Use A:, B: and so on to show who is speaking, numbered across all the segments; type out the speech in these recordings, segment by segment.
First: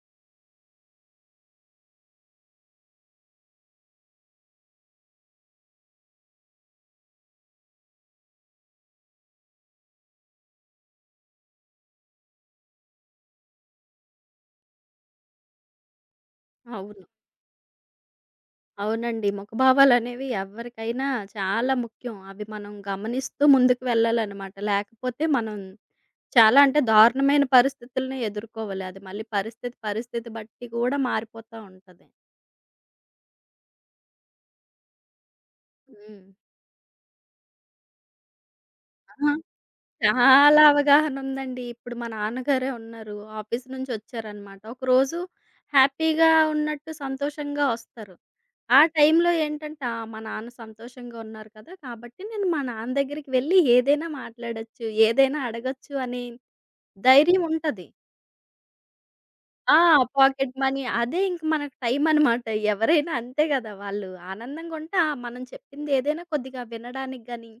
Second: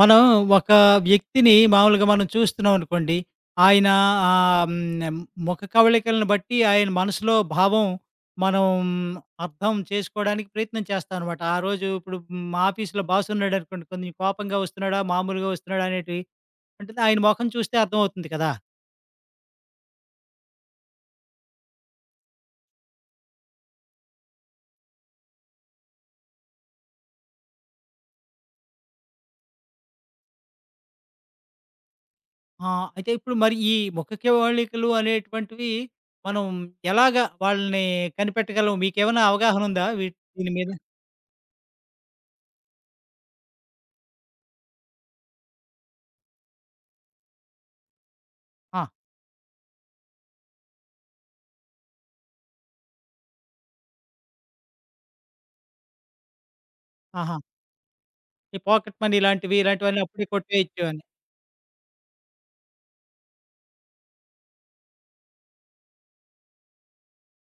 A: మనం ఒక వ్యక్తిని మామూలుగా మనం చూస్తున్నాం అనుకోండి. ఆయన ఆహ్, హ్మ్, ముఖ కవళికలను బట్టి ఆయన మనసులో భావం మనం అర్థం చేసుకోవడానికి ప్రయత్నం చేస్తామనమాట. ఆ రోజు ఇప్పుడు మా ఆఫీస్‌లో బాస్ ఉన్నాడనుకోండి, కొంచెం కోపంగా వస్తున్నాడా? మామూలుగా వస్తున్నాడా? అనేటివి ఉంటుంది.
B: అవును.
A: ఆయన మొఖం చూస్తే అర్థమవుతుంది కదా!
B: అవునండి. ముఖభావాలనేవి ఎవరికైనా చాలా ముఖ్యం. అవి మనం గమనిస్తూ ముందుకు వెళ్ళాలనమాట. లేకపోతే మనం చాలా అంటే దారుణమైన పరిస్థితుల్ని ఎదుర్కోవాలి. అది మళ్ళీ పరిస్థితి బట్టి కూడా మారిపోతా ఉంటది.
A: ఆ! అయితే ఇప్పుడు మరి ఈ ముఖ కవళికలు అనేటువంటివి
B: హ్మ్.
A: మనం ఎలాగా వాళ్ళని కనిపెట్టగలం?
B: ఆ!
A: మీకేమైనా అవగాహన ఉందా? వీటి దీని
B: చాలా
A: మీద?
B: అవగాహనుందండి. ఇప్పుడు మా నాన్నగారే ఉన్నారు. ఆఫీస్ నుంచొచ్చారనమాట. ఒకరోజు హ్యాపీగా ఉన్నట్టు సంతోషంగా ఒస్తారు. ఆ
A: ఆ!
B: టైంలో ఏంటంటే, ఆ! మా నాన్న సంతోషంగా ఉన్నారు కదా! కాబట్టి నేను మా నాన్న దగ్గరికి వెళ్ళి ఏదైనా మాట్లాడొచ్చు, ఏదైనా అడగొచ్చు అనే
A: ఆహా!
B: ధైర్యం ఉంటది.
A: ఈ పాకెట్ మనీ ఇలాంటివి,
B: ఆ!
A: ఇలాంటివన్నీ అప్పుడే
B: పాకెట్ మనీ
A: కొట్టేయచ్చేవని
B: అదే ఇంక మనకు టైమనమాట. ఎవరైనా అంతే గదా! వాళ్ళు ఆనందంగుంటే ఆ! మనం చెప్పిందేదైనా కొద్దిగా వినడానికి గాని,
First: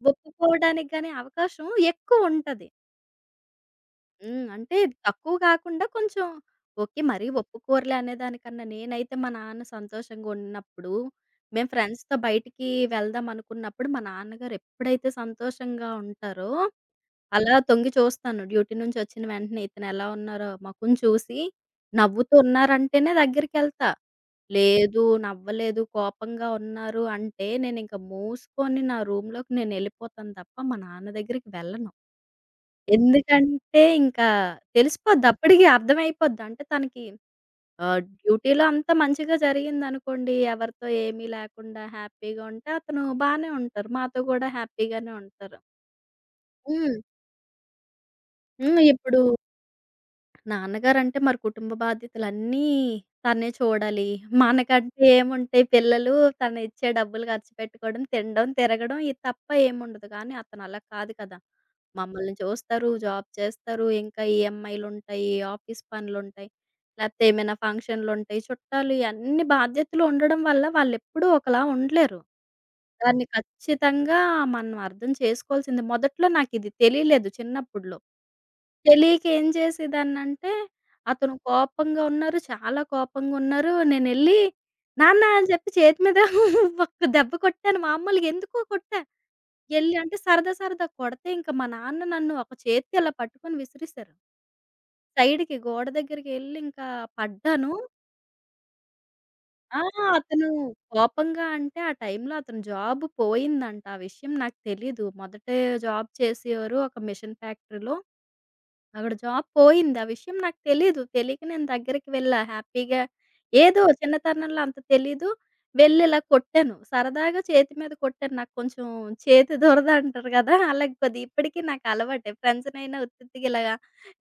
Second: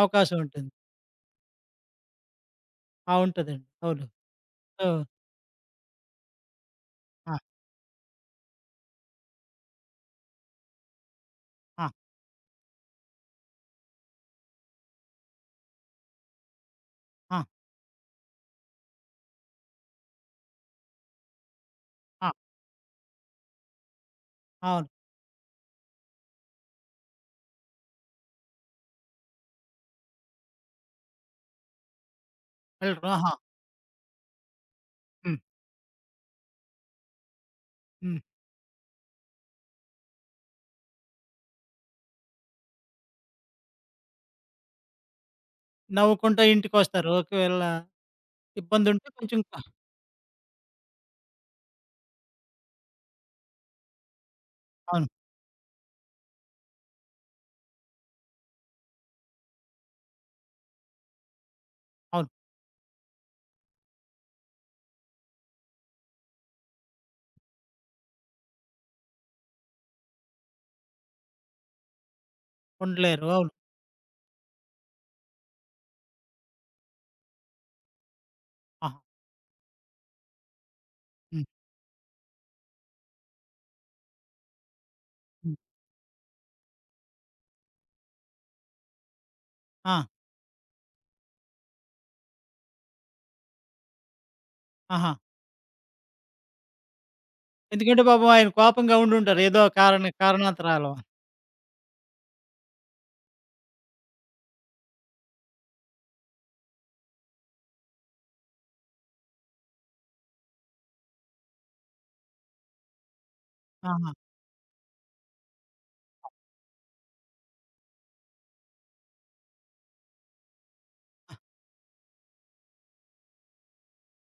A: అవకాశం ఉంటుంది.
B: ఒప్పుకోవడానికి గాని అవకాశం ఎక్కువుంటది.
A: ఆ! ఉంటదండి. అవును.
B: హ్మ్. అంటే
A: సో
B: తక్కువ కాకుండా కొంచెం ఓకే. మరీ
A: ఆ!
B: పప్పు కూరలే అనేదానికన్నా నేనైతే మా నాన్న సంతోషంగా ఉన్నప్పుడు, మేము
A: ఆ!
B: ఫ్రెండ్స్‌తో బయటికి వెళ్దాం అనుకున్నప్పుడు, మా నాన్నగారు ఎప్పుడైతే సంతోషంగా ఉంటారో,
A: ఆ!
B: అలా తొంగి చూస్తాను. డ్యూటీ నుంచి వచ్చిన వెంటనే ఇతను ఎలా ఉన్నారో మొఖం చూసి,
A: ఆ!
B: నవ్వుతూ ఉన్నారంటేనే దగ్గరికెళ్తా.
A: అవును.
B: లేదు నవ్వలేదు, కోపంగా ఉన్నారు అంటే నేనింక మూసుకొని నా రూమ్‌లోకి నేనెళ్ళిపోతాను తప్ప మా నాన్న దగ్గరికి వెళ్ళను.
A: వెళ్ళరు. ఆహా!
B: ఎందుకంటే ఇంకా తెలిసిపోద్ది.
A: హ్మ్.
B: అప్పటికి అర్థమైపోద్ది. అంటే తనకి
A: హ్మ్.
B: డ్యూటీలో అంతా మంచిగా జరిగిందనుకోండి. ఎవరితో ఏమీ లేకుండా హ్యాపీగా ఉంటే అతను బానే ఉంటారు. మాతో గూడా హ్యాపీగానే ఉంటారు.
A: నవ్వుకుంటా
B: హ్మ్.
A: ఇంటికొస్తారు. ఒకవేళ
B: హ్మ్.
A: ఇబ్బందుంటే
B: ఇప్పుడు
A: కొంచెం క
B: నాన్నగారంటే మరి కుటుంబ బాధ్యతలన్నీ తనే చూడాలి. మనకంటే
A: అవును.
B: ఏముంటాయి పిల్లలు తను ఇచ్చే డబ్బులు ఖర్చు పెట్టుకోవడం, తినడం, తిరగడం ఇది తప్ప ఏముండదు. కానీ అతను అలా కాదు కదా!
A: అవును.
B: మమ్మల్ని చూస్తారు, జాబ్ చేస్తారు, ఇంకా ఈఎంఐలుంటాయి, ఆఫీస్ పనులుంటాయి, లేకపోతే ఏమైనా ఫంక్షన్‌లుంటాయి, చుట్టాలు ఇయన్నీ బాధ్యతలు ఉండడం వల్ల వాళ్ళెప్పుడూ ఒకలా ఉండలేరు. దాన్ని
A: ఉండలేరు. అవును.
B: ఖచ్చితంగా మనం అర్థం చేసుకోవాల్సింది. మొదట్లో నాకిది తెలియలేదు చిన్నప్పుడులో.
A: ఆహా!
B: తెలియక ఏం చేసేదాన్నంటే, అతను
A: హ్మ్.
B: కోపంగా ఉన్నారు, చాలా కోపంగున్నారు. నేనెళ్ళి నాన్న అని
A: హ్మ్.
B: చెప్పి చేతి మీద ఒక్క దెబ్బ కొట్టాను. మామూలుగా ఎందుకో కొట్టా. ఎళ్లి
A: ఆ!
B: అంటే సరదా సరదా కొడితే ఇంక మా నాన్న నన్ను ఒక చేత్తో ఇలా పట్టుకొని విసిరేసారు.
A: ఆహా!
B: సైడ్‌కి గోడ దగ్గరికెళ్ళి ఇంకా పడ్డాను.
A: ఎందుకంటే పాపం ఆయన కోపంగా ఉండుంటారు. ఏదో
B: ఆ!
A: కారణ
B: అతను
A: కారణాంతరాల వల్ల.
B: కోపంగా అంటే ఆ టైంలో అతని జాబ్ పోయిందంట. ఆ విషయం నాకు తెలీదు. మొదటే జాబ్ చేసేవారు ఒక మిషన్ ఫ్యాక్టరీలో. అక్కడ జాబ్ పోయింది. ఆ విషయం నాకు తెలీదు. తెలీక నేను దగ్గరికి వెళ్ళా. హ్యాపీగా ఏదో
A: ఆహా!
B: చిన్నతనంలో అంత తెలీదు. వెళ్ళి ఇలా కొట్టాను. సరదాగా చేతి మీద కొట్టాను. నాకు కొంచెం చేతి దురద అంటారు కదా! అలాగ కొద్దిగా ఇప్పటికి నాకు అలవాటే. ఫ్రెండ్స్‌నైనా ఉత్తి ఉత్తిగా ఇలాగా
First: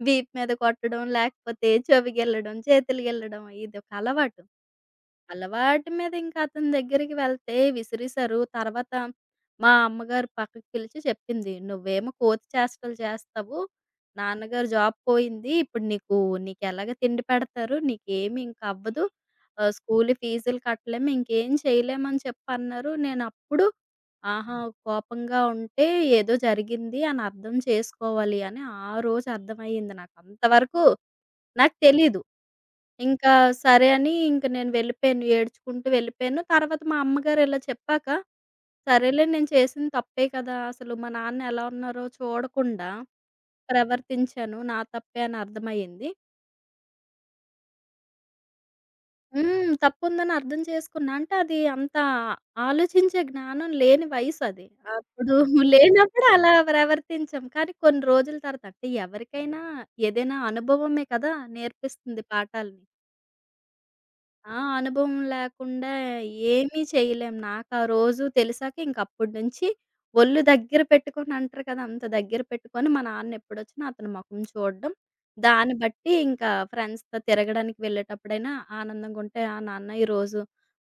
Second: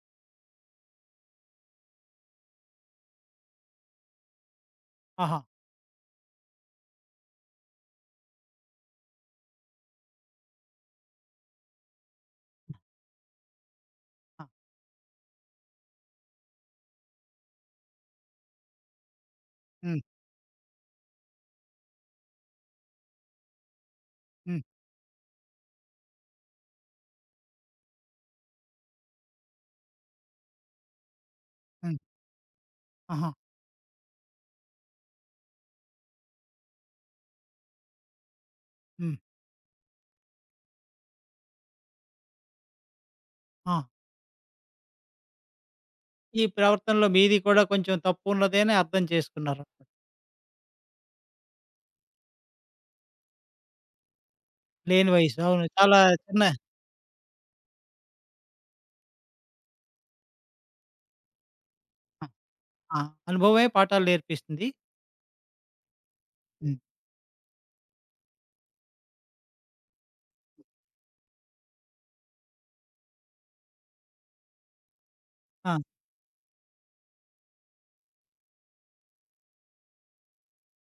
B: వీపు మీద కొట్టడం, లేకపోతే చెవికెళ్ళడం, చేతులుకెళ్ళడం ఇదొక అలవాటు.
A: ఆహా!
B: అలవాటు మీద ఇంకా అతని దగ్గరికి వెళ్తే విసిరేసారు. తర్వాత మా అమ్మగారు పక్కకు పిలిచి చెప్పింది. "నువ్వేమో కోతి చేష్టలు చేస్తావు.
A: ఆ!
B: నాన్నగారు జాబ్ పోయింది. ఇప్పుడు నీకు నీకెలాగ తిండి పెడతారు. నీకేమి ఇంక అవ్వదు.
A: హ్మ్.
B: స్కూలు ఫీజులు కట్టలేము. ఇంకేం చేయలేమని" చెప్పన్నారు. నేనప్పుడు ఆహా!
A: హ్మ్.
B: కోపంగా ఉంటే ఏదో జరిగింది అని అర్థం చేసుకోవాలి అని ఆ రోజు అర్థమయ్యింది నాకు. అంతవరకు నాకు
A: హ్మ్.
B: తెలీదు.
A: ఆహా!
B: ఇంకా సరే అని ఇంక నేను వెళ్ళిపోయాను. ఏడ్చుకుంటూ వెళ్ళిపోయాను. తర్వాత మా అమ్మగారు ఇలా చెప్పాక,
A: హ్మ్.
B: సరేలే నేను చేసింది తప్పే కదా! అసలు మా నాన్న ఎలా ఉన్నారో చూడకుండా
A: ఆ!
B: ప్రవర్తించాను. నా తప్పే అని అర్థమయ్యింది.
A: ఈ ప్రవర్తనలో మీది కూడా కొంచెం తప్పున్నది అని అర్థం
B: హ్మ్.
A: చేసుకున్నారనమాట.
B: తప్పుందని అర్థం చేసుకున్నా. అంటే అది అంత ఆలోచించే జ్ఞానం లేని వయసది.
A: లేని
B: అప్పుడు
A: వయసు. అవును. చాలా
B: లేనప్పుడు
A: చిన్న
B: అలా ప్రవర్తించాం. కానీ కొన్ని రోజుల తర్వాత అంటే ఎవరికైనా ఏదైనా అనుభవమే కదా! నేర్పిస్తుంది
A: ఆ!
B: పాఠాల్ని.
A: ఆ! అనుభవమే పాఠాలు
B: ఆ!
A: నేర్పిస్తుంది.
B: అనుభవం లేకుండా
A: హ్మ్.
B: ఏమీ చేయలేం. నాకా రోజు తెలిసాక ఇంక అప్పటినుంచి ఒళ్ళు దగ్గర పెట్టుకొని అంటారు కదా! అంత దగ్గర పెట్టుకొని మా నాన్నెప్పుడొచ్చినా అతని మొఖం చూడడం. దాన్ని
A: ఆ!
B: బట్టి ఇంకా ఫ్రెండ్స్‌తో తిరగడానికి వెళ్ళేటప్పుడైనా ఆనందంగుంటే, "ఆ! నాన్న ఈరోజు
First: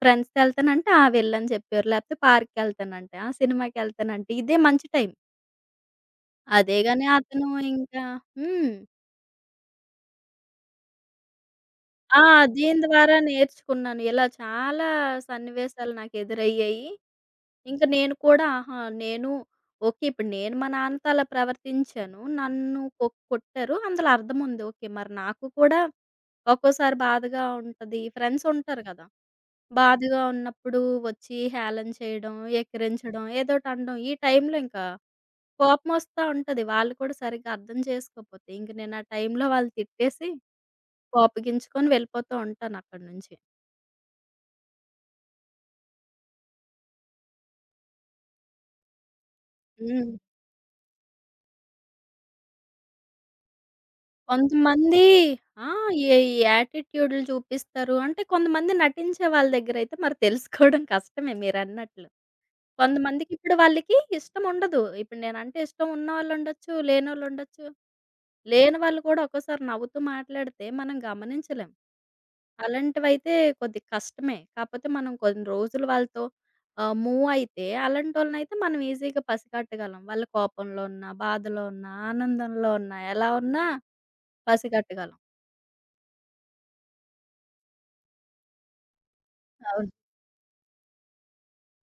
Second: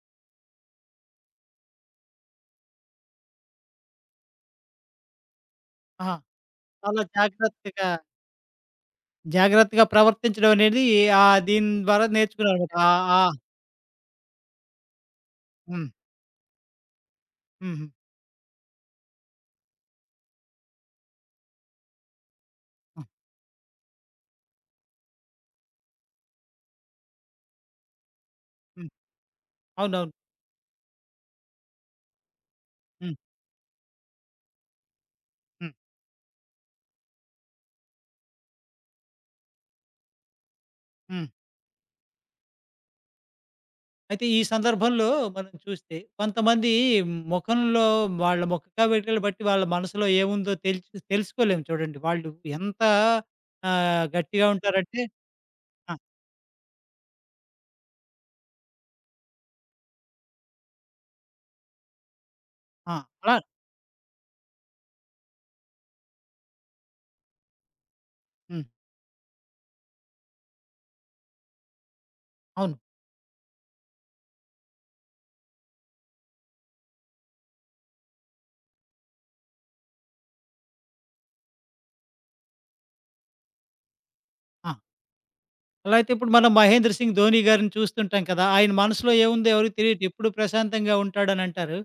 B: ఫ్రెండ్స్‌తో ఎళ్తానంటే, ఆ! వెళ్ళని" చెప్పారు. లేకపోతే పార్క్‌కెళ్తానంటే, "ఆ! సినిమాకెళ్తానంటే" ఇదే మంచి టైం.
A: ఆహా!
B: అదే
A: చాలా
B: గాని అతను
A: జాగ్రత్తగా,
B: ఇంకా హ్మ్.
A: జాగ్రత్తగా ప్రవర్తించడం అనేది దీని ద్వారా
B: ఆ!
A: నేర్చుకున్నానమాట.
B: దీని
A: ఆ!
B: ద్వారా
A: ఆ!
B: నేర్చుకున్నాను. ఇలా చాలా
A: హ్మ్.
B: సన్నివేశాలు నాకు ఎదురయ్యాయి. ఇంక
A: హుహు.
B: నేను కూడా ఆహా! నేను ఓకే. ఇప్పుడు నేను మా నాన్నతో అలా ప్రవర్తించాను. నన్ను
A: హ్మ్.
B: కొ కొట్టారు. అందులో అర్థం ఉంది. ఓకే. మరి నాకు కూడా ఒక్కోసారి బాధగా ఉంటది. ఫ్రెండ్స్ ఉంటారు
A: హ్మ్.
B: కదా!
A: అవునవును.
B: బాధగా ఉన్నప్పుడు వచ్చి హేళన చేయడం,
A: హ్మ్.
B: ఎక్కిరించడం, ఏదోటి అనడం. ఈ టైంలో ఇంకా
A: హ్మ్.
B: కోపమొస్తా ఉంటది. వాళ్ళు కూడా సరిగ్గా అర్థం చేసుకోకపోతే. ఇంక నేను ఆ టైంలో వాళ్ళు తిట్టేసి
A: హ్మ్.
B: కోపగించుకొని వెళ్ళిపోతూ ఉంటాను అక్కడి నుంచి.
A: అయితే ఈ సందర్భంలో మనం చూస్తే కొంతమంది ముఖంలో వాళ్ళ ముఖ కవళికలు బట్టి వాళ్ళ మనసులో
B: హ్మ్.
A: ఏముందో తెలుసుకోలేము చూడండి. వాళ్ళు ఎంత గట్టిగా
B: కొంతమంది
A: ఉంటారంటే
B: ఆ!
A: ఆ!
B: ఏ ఈ యాటిట్యూడ్‌లు చూపిస్తారు. అంటే కొంతమంది నటించే వాళ్ళ దగ్గరైతే మరి తెలుసుకోవడం కష్టమే మీరన్నట్లు.
A: ఆ! అలా
B: కొంతమందికిప్పుడు వాళ్ళకి ఇష్టం ఉండదు. ఇప్పుడు నేనంటే ఇష్టం ఉన్నవాళ్ళుండొచ్చు, లేనోళ్ళుండొచ్చు. లేని వాళ్ళు ఉండొచ్చు.
A: హ్మ్.
B: లేని వాళ్ళు కూడా ఒక్కోసారి నవ్వుతూ మాట్లాడితే మనం గమనించలేం.
A: అవును.
B: అలాంటివైతే కొద్దిగా కష్టమే. కాపోతే మనం కొన్ని రోజులు వాళ్ళతో మూవ్ అయితే అలాంటోళ్ళనైతే మనం ఈజీగా పసిగట్టగలం. వాళ్ళ కోపంలో ఉన్నా, బాధలో ఉన్నా, ఆనందంలో ఉన్నా, ఎలా ఉన్నా
A: ఆ!
B: పసిగట్టగలం.
A: అలా అయితే ఇప్పుడు మనం 'మహేంద్ర సింగ్ ధోని' గారిని చూస్తుంటాం కదా! ఆయన మనసులో ఏముందో ఎవరికీ తెలియదు. ఎప్పుడు ప్రశాంతంగా ఉంటాడనంటారు.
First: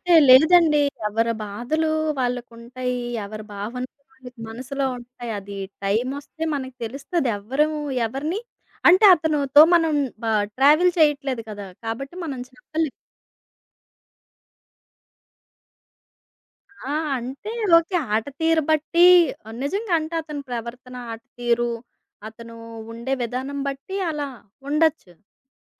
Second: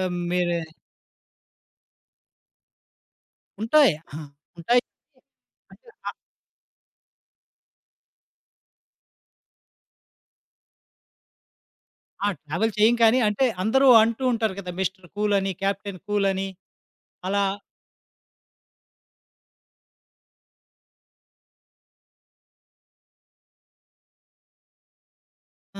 A: మీరే
B: లేదండి. ఎవరి బాధలు వాళ్ళకుంటాయి. ఎవరి
A: ఉంటాయి.
B: భావనలు
A: ఆ!
B: వాళ్ళకి
A: ఉంటాయి.
B: మనసులో ఉంటాయి. అది
A: అంటే
B: టైమొస్తే మనకు తెలుస్తది. ఎవ్వరము ఎవరిని అంటే అతనుతో మనం బ ట్రావెల్ చేయట్లేదు కదా! కాబట్టి
A: ఆ!
B: మనం
A: ట్రావెల్
B: చెప్పలేం.
A: చేయం కానీ అంటే అందరూ అంటూ ఉంటారు కదా! మిస్టర్ కూల్ అని, కెప్టెన్ కూల్ అని
B: ఆ!
A: అలా
B: అంటే ఓకే. ఆట తీరు బట్టి ఆ, నిజంగా అంటే అతని ప్రవర్తన, ఆట తీరు, అతను ఉండే విధానం బట్టి అలా ఉండొచ్చు.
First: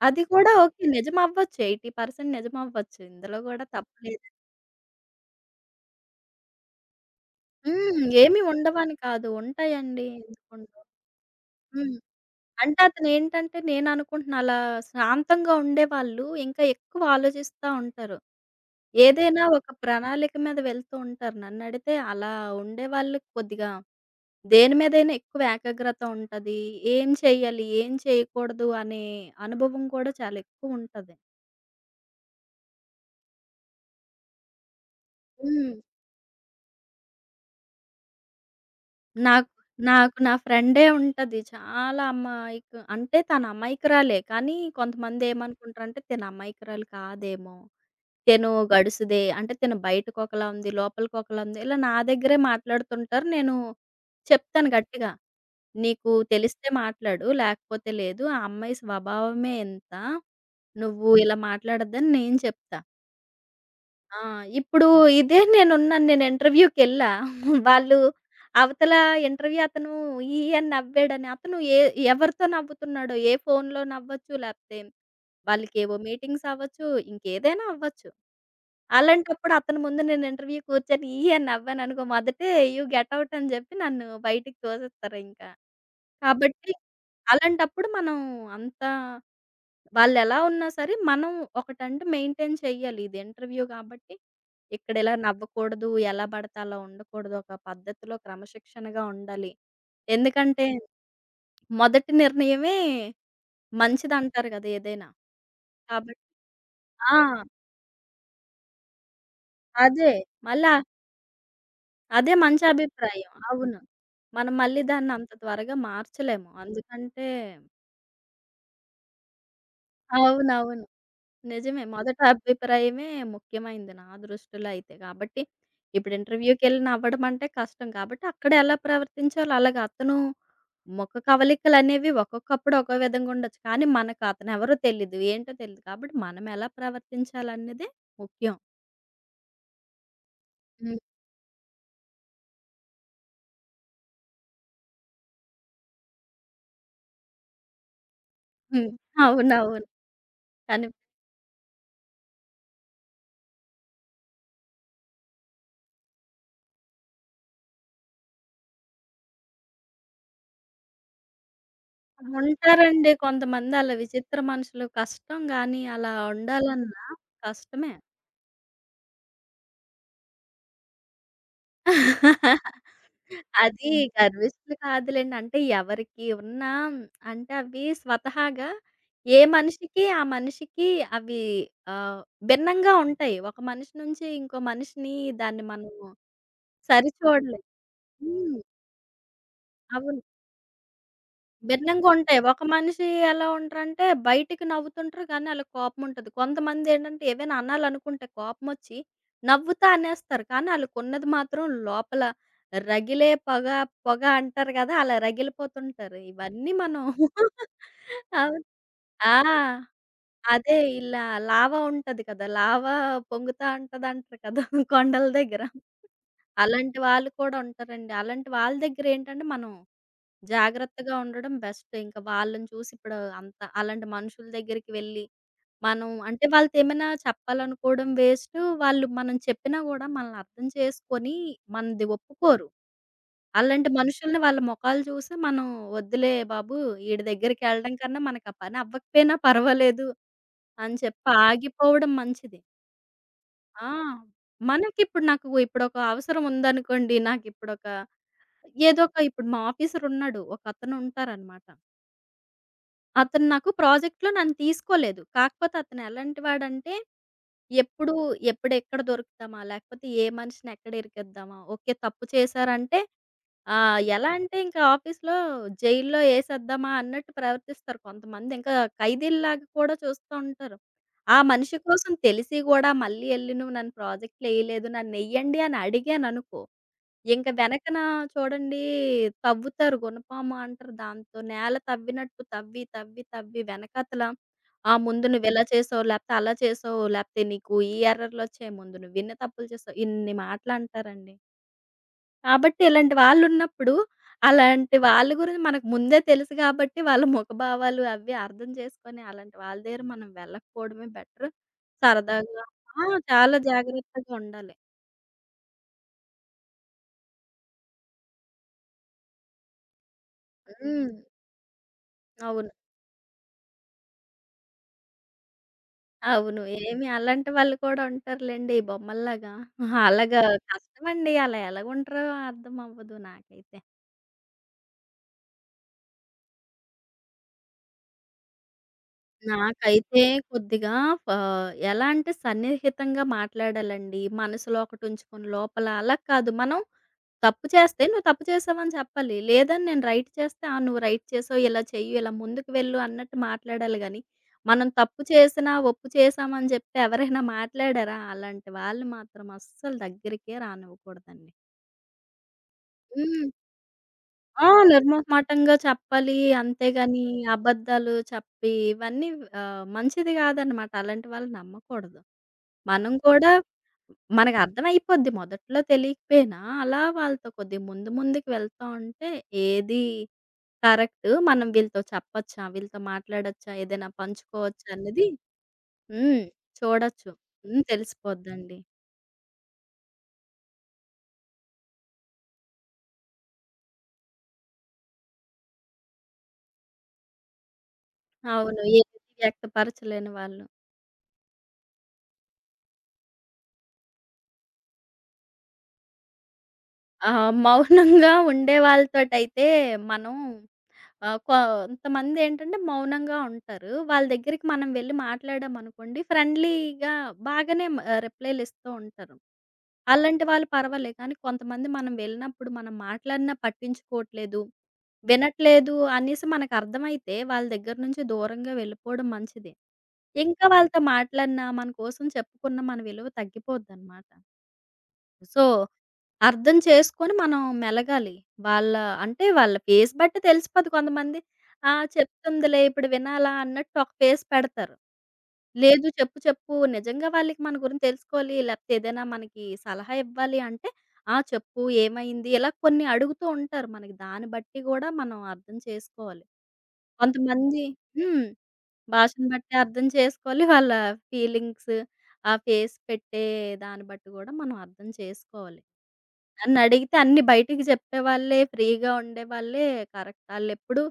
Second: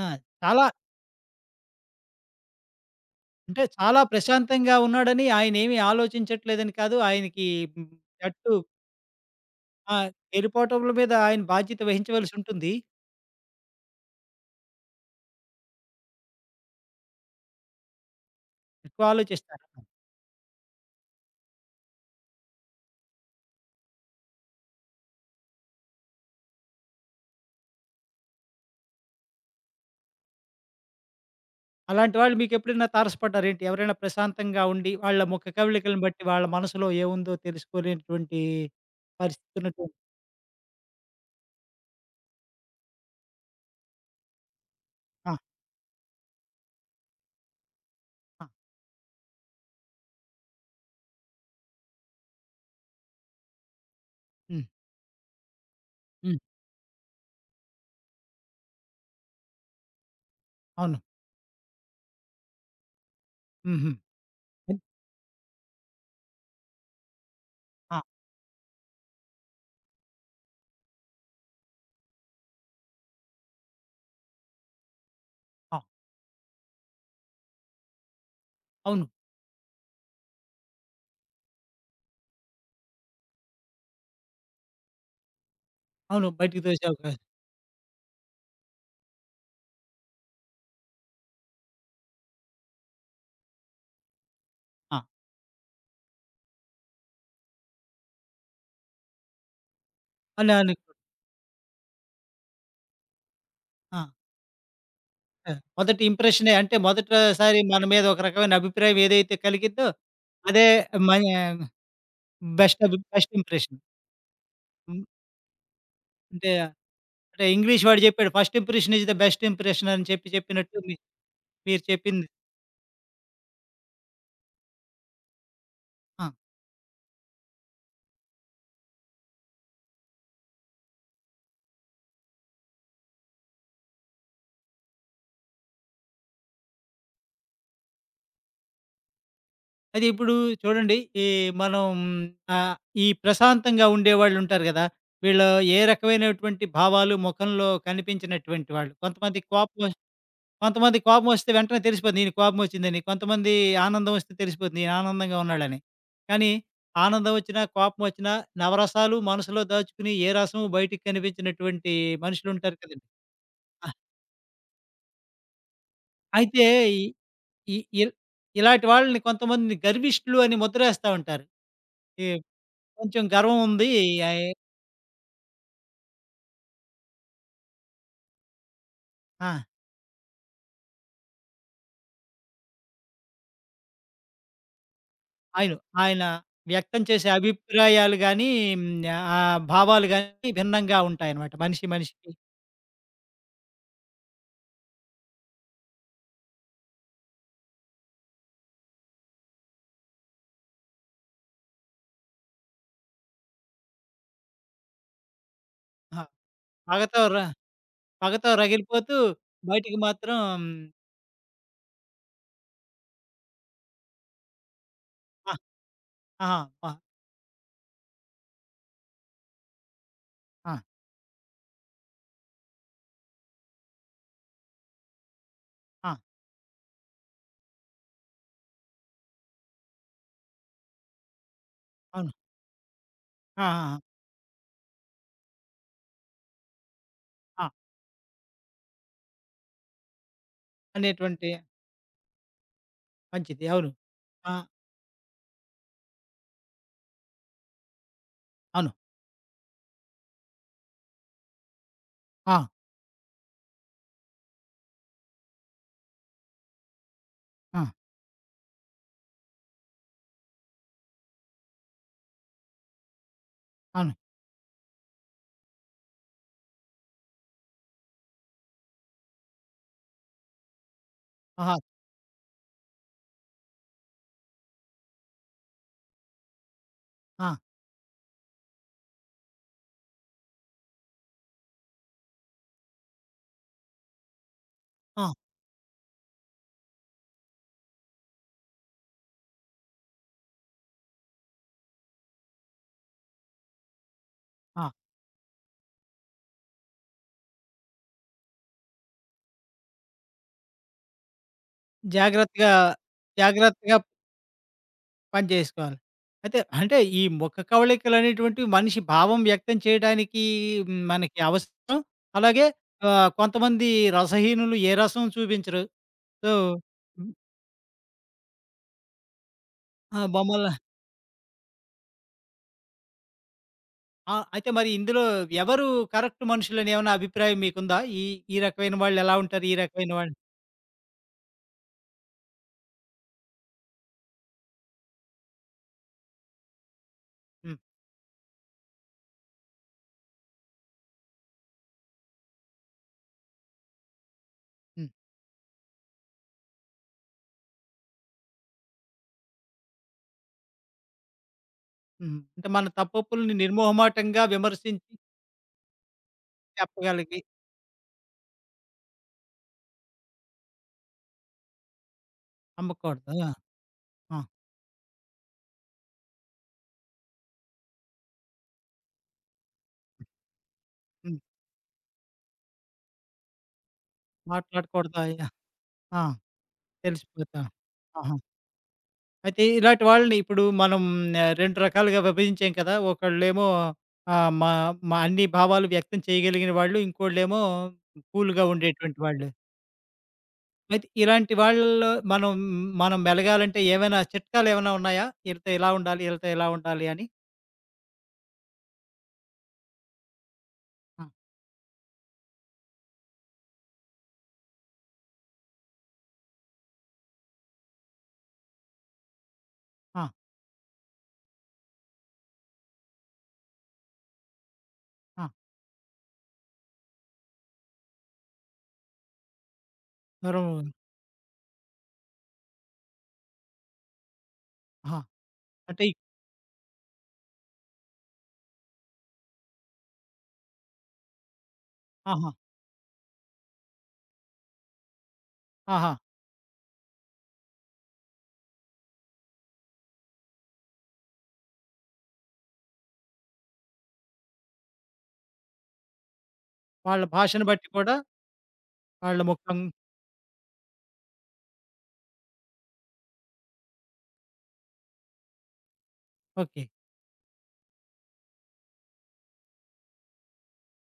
A: ఆ!
B: అది కూడా
A: చాలా
B: ఓకే. నిజమవ్వచ్చు. 80% నిజమవ్వచ్చు. ఇందులో
A: అంటే
B: గూడా
A: చాలా
B: తప్పులేదు.
A: ప్రశాంతంగా ఉన్నాడని ఆయనేమి ఆలోచించట్లేదని కాదు. ఆయనకి హ్మ్,
B: హ్మ్. ఏమి
A: జట్టు
B: ఉండవని కాదు.
A: ఆ!
B: ఉంటాయండి. ఎందుకుండవు.
A: గెలుపోటముల మీద ఆయన బాధ్యత
B: హ్మ్.
A: వహించవలసి ఉంటుంది.
B: అంటే అతనేంటంటే నేననుకుంటున్నా అలా శాంతంగా ఉండేవాళ్ళు ఇంకా ఎక్కువ ఆలోచిస్తా ఉంటారు.
A: ఎక్కువ
B: ఏదైనా
A: ఆలోచిస్తారు.
B: ఒక ప్రణాళిక మీద వెళ్తూ ఉంటారు. నన్నడిగితే అలా ఉండేవాళ్ళు కొద్దిగా దేని మీదైనా ఎక్కువ ఏకాగ్రత ఉంటది. ఏం చేయాలి? ఏం చేయకూడదు? అనే అనుభవం కూడా చాలా ఎక్కువుంటది.
A: అలాంటి వాళ్ళు మీకెప్పుడైనా తారసపడ్డారేంటి? ఎవరైనా ప్రశాంతంగా ఉండి, వాళ్ళ ముఖ
B: హ్మ్.
A: కవళికలను బట్టి వాళ్ళ మనసులో ఏముందో తెలుసుకోలేనటువంటి
B: నాకు
A: పరిస్థితి ఉన్నటువంటి
B: నాకు నా ఫ్రెండే ఉంటది. చాలా అమాయకు అంటే తను అమాయకురాలే. కానీ
A: ఆ!
B: కొంతమందేమనుకుంటారంటే తిను అమాయకురాలు కాదేమో!
A: ఆ!
B: తిను గడుసుదే. అంటే తిను బయటకొకలా ఉంది, లోపలికొకలా ఉంది. ఇలా నా దగ్గరే మాట్లాడుతుంటారు. నేను
A: హ్మ్.
B: చెప్తాను గట్టిగా. "నీకు
A: హ్మ్.
B: తెలిస్తే మాట్లాడు, లేకపోతే లేదు. ఆ అమ్మాయి స్వభావమే ఇంత.
A: అవును.
B: నువ్వు ఇలా మాట్లాడొద్దని" నేను చెప్తా.
A: హుహు.
B: ఆ!
A: హ్మ్.
B: ఇప్పుడు ఇదే నేనున్నాను. నేను ఇంటర్వ్యూకెళ్ళా. వాళ్ళు
A: ఆ!
B: అవతల ఇంటర్వ్యూ అతను ఈ అని నవ్వాడని, అతను ఏ ఎవరితో నవ్వుతున్నాడో, ఏ ఫోన్‌లో నవ్వచ్చు లేపోతే
A: ఆ!
B: వాళ్ళకేవో మీటింగ్స్ అవ్వచ్చు, ఇంకేదైనా అవ్వచ్చు.
A: అవును.
B: అలాంటప్పుడు అతని ముందు నేను ఇంటర్వ్యూ కూర్చొని ఈ అని నవ్వాననుకో మొదటే యూ గెట్ ఔట్ అని జెప్పి నన్ను బయటికి తోసేస్తారింకా.
A: అవును. బయటికి
B: కాబట్టి
A: తోసే అవకాశం
B: అలాంటప్పుడు మనం అంత వాళ్ళెలా ఉన్నా సరే మనం ఒకటంటూ మెయింటైన్ చెయ్యాలి. ఇది ఇంటర్వ్యూ కాబట్టి ఇక్కడ
A: ఆ!
B: ఇలా నవ్వకూడదు, ఎలా పడితే అలా ఉండకూడదు, ఒక పద్ధతిలో క్రమశిక్షణగా ఉండాలి.
A: అని
B: ఎందుకంటే
A: అనుకో
B: మొదటి నిర్ణయమే
A: ఆ!
B: మంచిదంటారు గదా! ఏదైనా.
A: ఆ! మొదటి
B: కాబట్టి
A: ఇంప్రెషనే అంటే
B: ఆ!
A: మొదటిసారి మన మీద ఒక రకమైన అభిప్రాయం ఏదైతే కలిగిద్దో,
B: అదే.
A: అదే
B: మళ్ళా
A: మన
B: అదే మంచి అభిప్రాయం.
A: బెస్ట్
B: అవును.
A: ఇంప్రెషన్.
B: మనం మళ్ళీ
A: హ్మ్.
B: దాన్నంత త్వరగా మార్చలేము.
A: అంటే,
B: అందుకంటే
A: అంటే ఇంగ్లీష్ వాడు చెప్పాడు, "first impression is the best impression" అని చెప్పినట్టు
B: అవునవును.
A: మీ మీరు
B: నిజమే. మొదట
A: చెప్పింది.
B: అభిప్రాయమే ముఖ్యమైంది నా దృష్టిలో అయితే. కాబట్టి ఇప్పుడు
A: ఆ!
B: ఇంటర్వ్యూకెళ్ళిన అవ్వడం అంటే కష్టం. కాబట్టి అక్కడ ఎలా ప్రవర్తించాలో అలాగా అతను ముఖ కవలికలనేవి ఒక్కొక్కప్పుడు ఒక్కో విధంగా ఉండొచ్చు. కానీ మనకు అతనెవరో తెలీదు. ఏంటో తెలీదు. కాబట్టి మనం ఎలా ప్రవర్తించాలన్నదే ముఖ్యం.
A: అయితే ఇప్పుడు చూడండి,
B: హ్మ్.
A: ఈ మనం ఆహ్, ఈ ప్రశాంతంగా ఉండేవాళ్ళుంటారు గదా! వీళ్ళు ఏ రకమైనటువంటి భావాలు మొఖంలో కనిపించినటువంటి
B: హ్మ్.
A: వాళ్ళు. కొంతమంది
B: అవునవును.
A: కోపమొస్
B: కానీ
A: కొంతమంది కోపమొస్తే వెంటనే తెలిసిపోద్ది. ఈయన కోపమొచ్చిందని. కొంతమంది ఆనందం వస్తే తెలిసిపోద్ది. ఈయన ఆనందంగా ఉన్నాడని. కానీ ఆనందం వచ్చినా, కోపమొచ్చినా నవరసాలు మనసులో దాచుకుని ఏ రసము బయటికి కనిపించినటువంటి మనుషులుంటారు కదండీ.
B: ఉంటారండి. కొంతమంది
A: ఆ!
B: అలా విచిత్ర మనుషులు. కష్టం గానీ అలా
A: అయితే ఈ
B: ఉండాలన్నా
A: ఈ
B: కష్టమే.
A: ఇల్ ఇలాంటి వాళ్ళని కొంతమందిని గర్విష్ఠులు అని ముద్రేస్తా ఉంటారు. ఈ కొంచెం గర్వం ఉంది.
B: అది
A: ఆయి
B: గర్విష్టులు కాదులెండి. అంటే ఎవరికి ఉన్న అంటే అవి స్వతహాగా ఏ
A: ఆ!
B: మనిషికి ఆ మనిషికి అవి ఆహ్, భిన్నంగా ఉంటాయి. ఒక మనిషి నుంచి ఇంకో మనిషిని దాన్ని
A: ఆయన
B: మనము
A: ఆయన వ్యక్తం చేసే
B: సరిచూడలేం.
A: అభిప్రాయాలు గాని,
B: హ్మ్.
A: హ్మ్, ఆ భావాలు
B: అవును.
A: గాని భిన్నంగా ఉంటాయనమాట. మనిషి
B: భిన్నంగా
A: మనిషికి.
B: ఉంటాయి. ఒక మనిషి ఎలా ఉంటారంటే బయటికి నవ్వుతుంటారు కానీ ఆళ్ళకి కోపం ఉంటది. కొంతమందేంటంటే ఏవైనా అనాలనుకుంటే కోపమొచ్చి నవ్వుతా అనేస్తారు. కానీ ఆళ్ళకున్నది మాత్రం లోపల రగిలే పొగ, పొగ అంటారు గదా! అలా రగిలిపోతుంటారు.
A: ఆ!
B: ఇవన్నీ మనం
A: పగతో ర పగతో
B: అవును.
A: రగిలిపోతూ
B: ఆ!
A: బయటికి మాత్రం
B: అదే ఇలా లావా ఉంటది కదా! లావా పొంగుతా ఉంటదంటారు కదా! కొండల
A: ఆ!
B: దగ్గర.
A: ఆహా! ఆ!
B: అలాంటి వాళ్ళు కూడా ఉంటారండి. అలాంటి వాళ్ళ దగ్గరేంటంటే మనం
A: ఆ!
B: జాగ్రత్తగా ఉండడం బెస్ట్. ఇంక వాళ్ళని చూసి ఇప్పుడు అంత అలాంటి మనుషుల దగ్గరికి వెళ్ళి, మనం
A: ఆ!
B: అంటే వాళ్ళతేమైనా చెప్పాలనుకోవడం వేస్టు. వాళ్ళు మనం చెప్పినా గూడా మనల్ని అర్థం చేసుకొని మనది
A: అవును.
B: ఒప్పుకోరు.
A: ఆ! ఆ!
B: అలాంటి
A: ఆ!
B: మనుషుల్ని వాళ్ళ మొఖాలు చూసి మనం వద్దులే బాబు ఈడి
A: ఆ!
B: దగ్గరికెళ్ళడం కన్నా మనకు ఆ పని అవ్వకపోయినా పర్వాలేదు అని చెప్పి
A: అనేటువంటి
B: ఆగిపోవడం మంచిది.
A: మంచిది.
B: ఆ!
A: అవును. ఆ!
B: మనకిప్పుడు నాకు ఇప్పుడొక అవసరం ఉందనుకోండి. నాకిప్పుడొక
A: అవును.
B: ఏదో ఒక ఇప్పుడు మా ఆఫీసర్ ఉన్నాడు. ఒకతను ఉంటారనమాట.
A: ఆ!
B: అతను నాకు ప్రాజెక్ట్‌లో నన్ను తీసుకోలేదు. కాకపోతే అతను ఎలాంటి వాడంటే,
A: ఆ!
B: ఎప్పుడు ఎప్పుడెక్కడ దొరుకుతామా? లేకపోతే ఏ మనిషిని ఎక్కడ ఇరికిద్దామా? ఓకే. తప్పు చేశారంటే
A: అవును.
B: ఎలా అంటే ఇంకా ఆఫీస్‌లో జైల్లో ఏసేద్దామా అన్నట్టు ప్రవర్తిస్తారు కొంతమంది. ఇంకా ఖైదీల్లాగా కూడా చూస్తూ ఉంటారు. ఆ
A: ఆహా!
B: మనిషి కోసం తెలిసి గూడా మళ్ళీ ఎళ్లి నువ్వు నన్ను ప్రాజెక్ట్‌లో ఎయలేదు. నన్ను ఎయ్యండి అని అడిగాననుకో ఇంక
A: ఆ!
B: వెనకన చూడండి తవ్వుతారు. గునపామ అంటారు దాంతో. నేల తవ్వినట్టు తవ్వి వెనకాతల ఆ! ముందు
A: ఆ!
B: నువ్విలా చేసావు, లేపోతే అలా చేసావు, లేపోతే నీకు ఈ ఎర్రర్‌లొచ్చాయి, ముందు నువ్విన్ని తప్పులు చేసావు. ఇన్ని మాటలంటారండి. కాబట్టి ఇలాంటి వాళ్ళున్నప్పుడు,
A: ఆ!
B: అలాంటి వాళ్ళ గురించి మనకు ముందే తెలుసు కాబట్టి, వాళ్ళ ముఖభావాలు అవి అర్థం చేసుకొని, అలాంటి వాళ్ళ దగ్గర మనం వెళ్ళకపోవడమే బెటర్. సరదాగా
A: జాగ్రత్తగా
B: ఆ! చాలా
A: జాగ్రత్తగా
B: జాగ్రత్తగా ఉండాలి.
A: పని చేసుకోవాలి. అయితే అంటే ఈ ముఖ కవళికలనేటువంటివి మనిషి భావం వ్యక్తం చేయడానికి
B: హ్మ్.
A: మనకి అవసరం. అలాగే
B: అవును.
A: కొంతమంది రసహీనులు ఏ రసం చూపించరు. సో,
B: అవును. ఏమి అలాంటి వాళ్ళు కూడా ఉంటారులెండి ఈ బొమ్మల్లాగా. ఆహా,
A: ఆ!
B: అలాగా
A: బొమ్మల
B: కష్టమండి. అలా ఎలాగుంటారో అర్థం అవ్వదు నాకైతే.
A: ఆ! అయితే మరి ఇందులో ఎవరు కరెక్ట్ మనుషులని ఏమైనా అభిప్రాయం మీకుందా? ఈ ఈ రకమైన వాళ్ళు ఎలా ఉంటారు? ఈ రకమైన
B: నాకైతే
A: వాళ్ళు
B: కొద్దిగా ఎలా అంటే సన్నిహితంగా మాట్లాడాలండి. మనసులో ఒకటుంచుకొని లోపల అలా కాదు. మనం తప్పు
A: హ్మ్.
B: చేస్తే "నువ్వు తప్పు చేశావని" చెప్పాలి. లేదని నేను రైట్ చేస్తే "ఆ! నువ్వు రైట్ చేసావు. ఇలా చెయ్యు. ఇలా ముందుకు వెళ్ళు" అన్నట్టు మాట్లాడాలి గానీ, మనం
A: హ్మ్.
B: తప్పు చేసినా, ఒప్పు చేశామని జెప్పి ఎవరైనా మాట్లాడారా? అలాంటి వాళ్ళు మాత్రం అస్సలు దగ్గరికే రానివ్వకూడదండి.
A: హ్మ్. అంటే మన
B: హ్మ్.
A: తప్పొప్పుల్ని నిర్మోహమాటంగా
B: ఆ!
A: విమర్శించి
B: నిర్మోహమాటంగా చెప్పాలి. అంతేగాని
A: చెప్పగలిగి
B: అబద్ధాలు చెప్పి ఇవన్నీ మంచిది కాదనమాట. అలాంటి వాళ్ళని నమ్మకూడదు. మనం
A: అమ్మకూడదు.
B: కూడా
A: ఆ! ఆ!
B: మనకర్థమైపోద్ది మొదట్లో తెలియకపోయినా, అలా వాళ్ళతో కొద్దిగా ముందు ముందుకు వెళ్తా ఉంటే ఏది కరెక్ట్,
A: హ్మ్.
B: మనం వీళ్ళతో చెప్పొచ్చా, వీళ్ళతో మాట్లాడొచ్చా, ఏదైనా పంచుకోవచ్చా
A: మాట్లాడకూడదు.
B: అనేది
A: అయ్యా! ఆ!
B: హ్మ్. చూడొచ్చు.
A: తెలిసిపోతా.
B: హ్మ్.
A: ఆహా!
B: తెలిసిపోద్దండి.
A: అయితే ఇలాంటి వాళ్ళని ఇప్పుడు మనం 2 రకాలుగా విభజించాం కదా! ఒకళ్ళేమో మా మా అన్ని భావాలు వ్యక్తం చేయగలిగిన వాళ్ళు. ఇంకోళ్ళేమో కూల్‌గా
B: అవును. ఏది
A: ఉండేటువంటి వాళ్ళు.
B: వ్యక్తపరచలేని వాళ్ళు.
A: అయితే ఇలాంటి వాళ్ళలో మనం మనం మెలగాలంటే ఏమైనా చిట్కాలేమైనా ఉన్నాయా? ఈళ్ళతో ఇలా ఉండాలి, ఈళ్ళతో ఇలా ఉండాలి అని?
B: ఆ! మౌనంగా ఉండే వాళ్ళతోటైతే మనం
A: ఆ!
B: కొంతమందేంటంటే మౌనంగా ఉంటారు. వాళ్ళ దగ్గరికి మనం వెళ్లి మాట్లాడామనుకోండి ఫ్రెండ్లీగా బాగానే రిప్లైలిస్తూ ఉంటారు.
A: ఆ!
B: అలాంటి వాళ్ళు పర్వాలేదు. కానీ కొంతమంది మనం వెళ్ళినప్పుడు మనం మాట్లాడినా పట్టించుకోవట్లేదు,
A: ఆ!
B: వినట్లేదు అనేసి మనకర్థమైతే వాళ్ళ దగ్గర నుంచి దూరంగా వెళ్ళిపోవడం మంచిది.
A: ఎవరు
B: ఇంకా వాళ్ళతో మాట్లాడినా, మన కోసం చెప్పుకున్న మన విలువ తగ్గిపోద్దనమాట.
A: ఆహా!
B: సో,
A: అంటే ఈ-
B: అర్థం చేసుకొని మనం మెలగాలి. వాళ్ళ అంటే వాళ్ళ ఫేస్ బట్టి తెలిసిపోద్ది కొంతమంది. ఆ!
A: ఆహా!
B: చెప్తుందిలే ఇప్పుడు వినాలా అన్నట్టు ఒక ఫేస్ పెడతారు. లేదు
A: ఆహా!
B: చెప్పు చెప్పు నిజంగా వాళ్ళకి మన గురించి తెలుసుకోవాలి లేకపోతే ఏదైనా మనకి సలహా ఇవ్వాలి అంటే, ఆ! చెప్పు ఏమైంది? ఇలా కొన్ని అడుగుతూ ఉంటారు. మనకి దాన్ని బట్టి కూడా మనం అర్థం చేసుకోవాలి.
A: వాళ్ళ భాషను
B: కొంతమంది
A: బట్టి కూడా
B: హ్మ్.
A: వాళ్ళ
B: భాషను బట్టి
A: ముఖం
B: అర్థం చేసుకోవాలి. వాళ్ళ ఫీలింగ్స్, ఆ ఫేస్ పెట్టే దాన్ని బట్టి కూడా మనం అర్థం చేసుకోవాలి.
A: ఓకే.
B: నన్నడిగితే అన్నీ బయటికి చెప్పేవాళ్ళే, ఫ్రీగా ఉండేవాళ్ళే కరెక్ట్. ఆళ్ళెప్పుడు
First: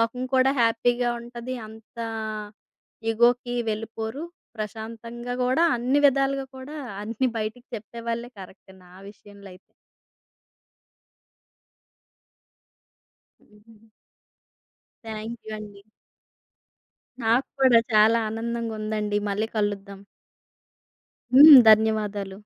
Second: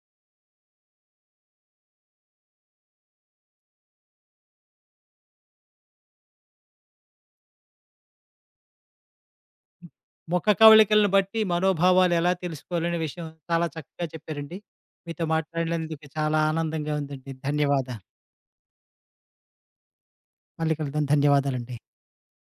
B: మొఖం కూడా హ్యాపీగా ఉంటది. అంత ఇగోకి వెళ్ళిపోరు. ప్రశాంతంగా గూడా అన్ని విధాలుగా కూడా అన్నీ బయటికి చెప్పేవాళ్ళే కరెక్ట్ నా విషయంలో అయితే.
A: ముఖ కవళికలను బట్టి మనోభావాలు ఎలా తెలుసుకోవాలనే విషయం చాలా
B: హుహు.
A: చక్కగా చెప్పారండి. మీతో
B: థ్యాంక్ యూ అండి.
A: మాట్లాడినందుకు చాలా ఆనందంగా ఉందండి.
B: నాకు కూడా
A: ధన్యవాదాలు.
B: చాలా ఆనందంగుందండి. మళ్ళీ కలుద్దాం.
A: మళ్ళీ కలుద్దాం.
B: హ్మ్.
A: ధన్యవాదాలండి.
B: ధన్యవాదాలు.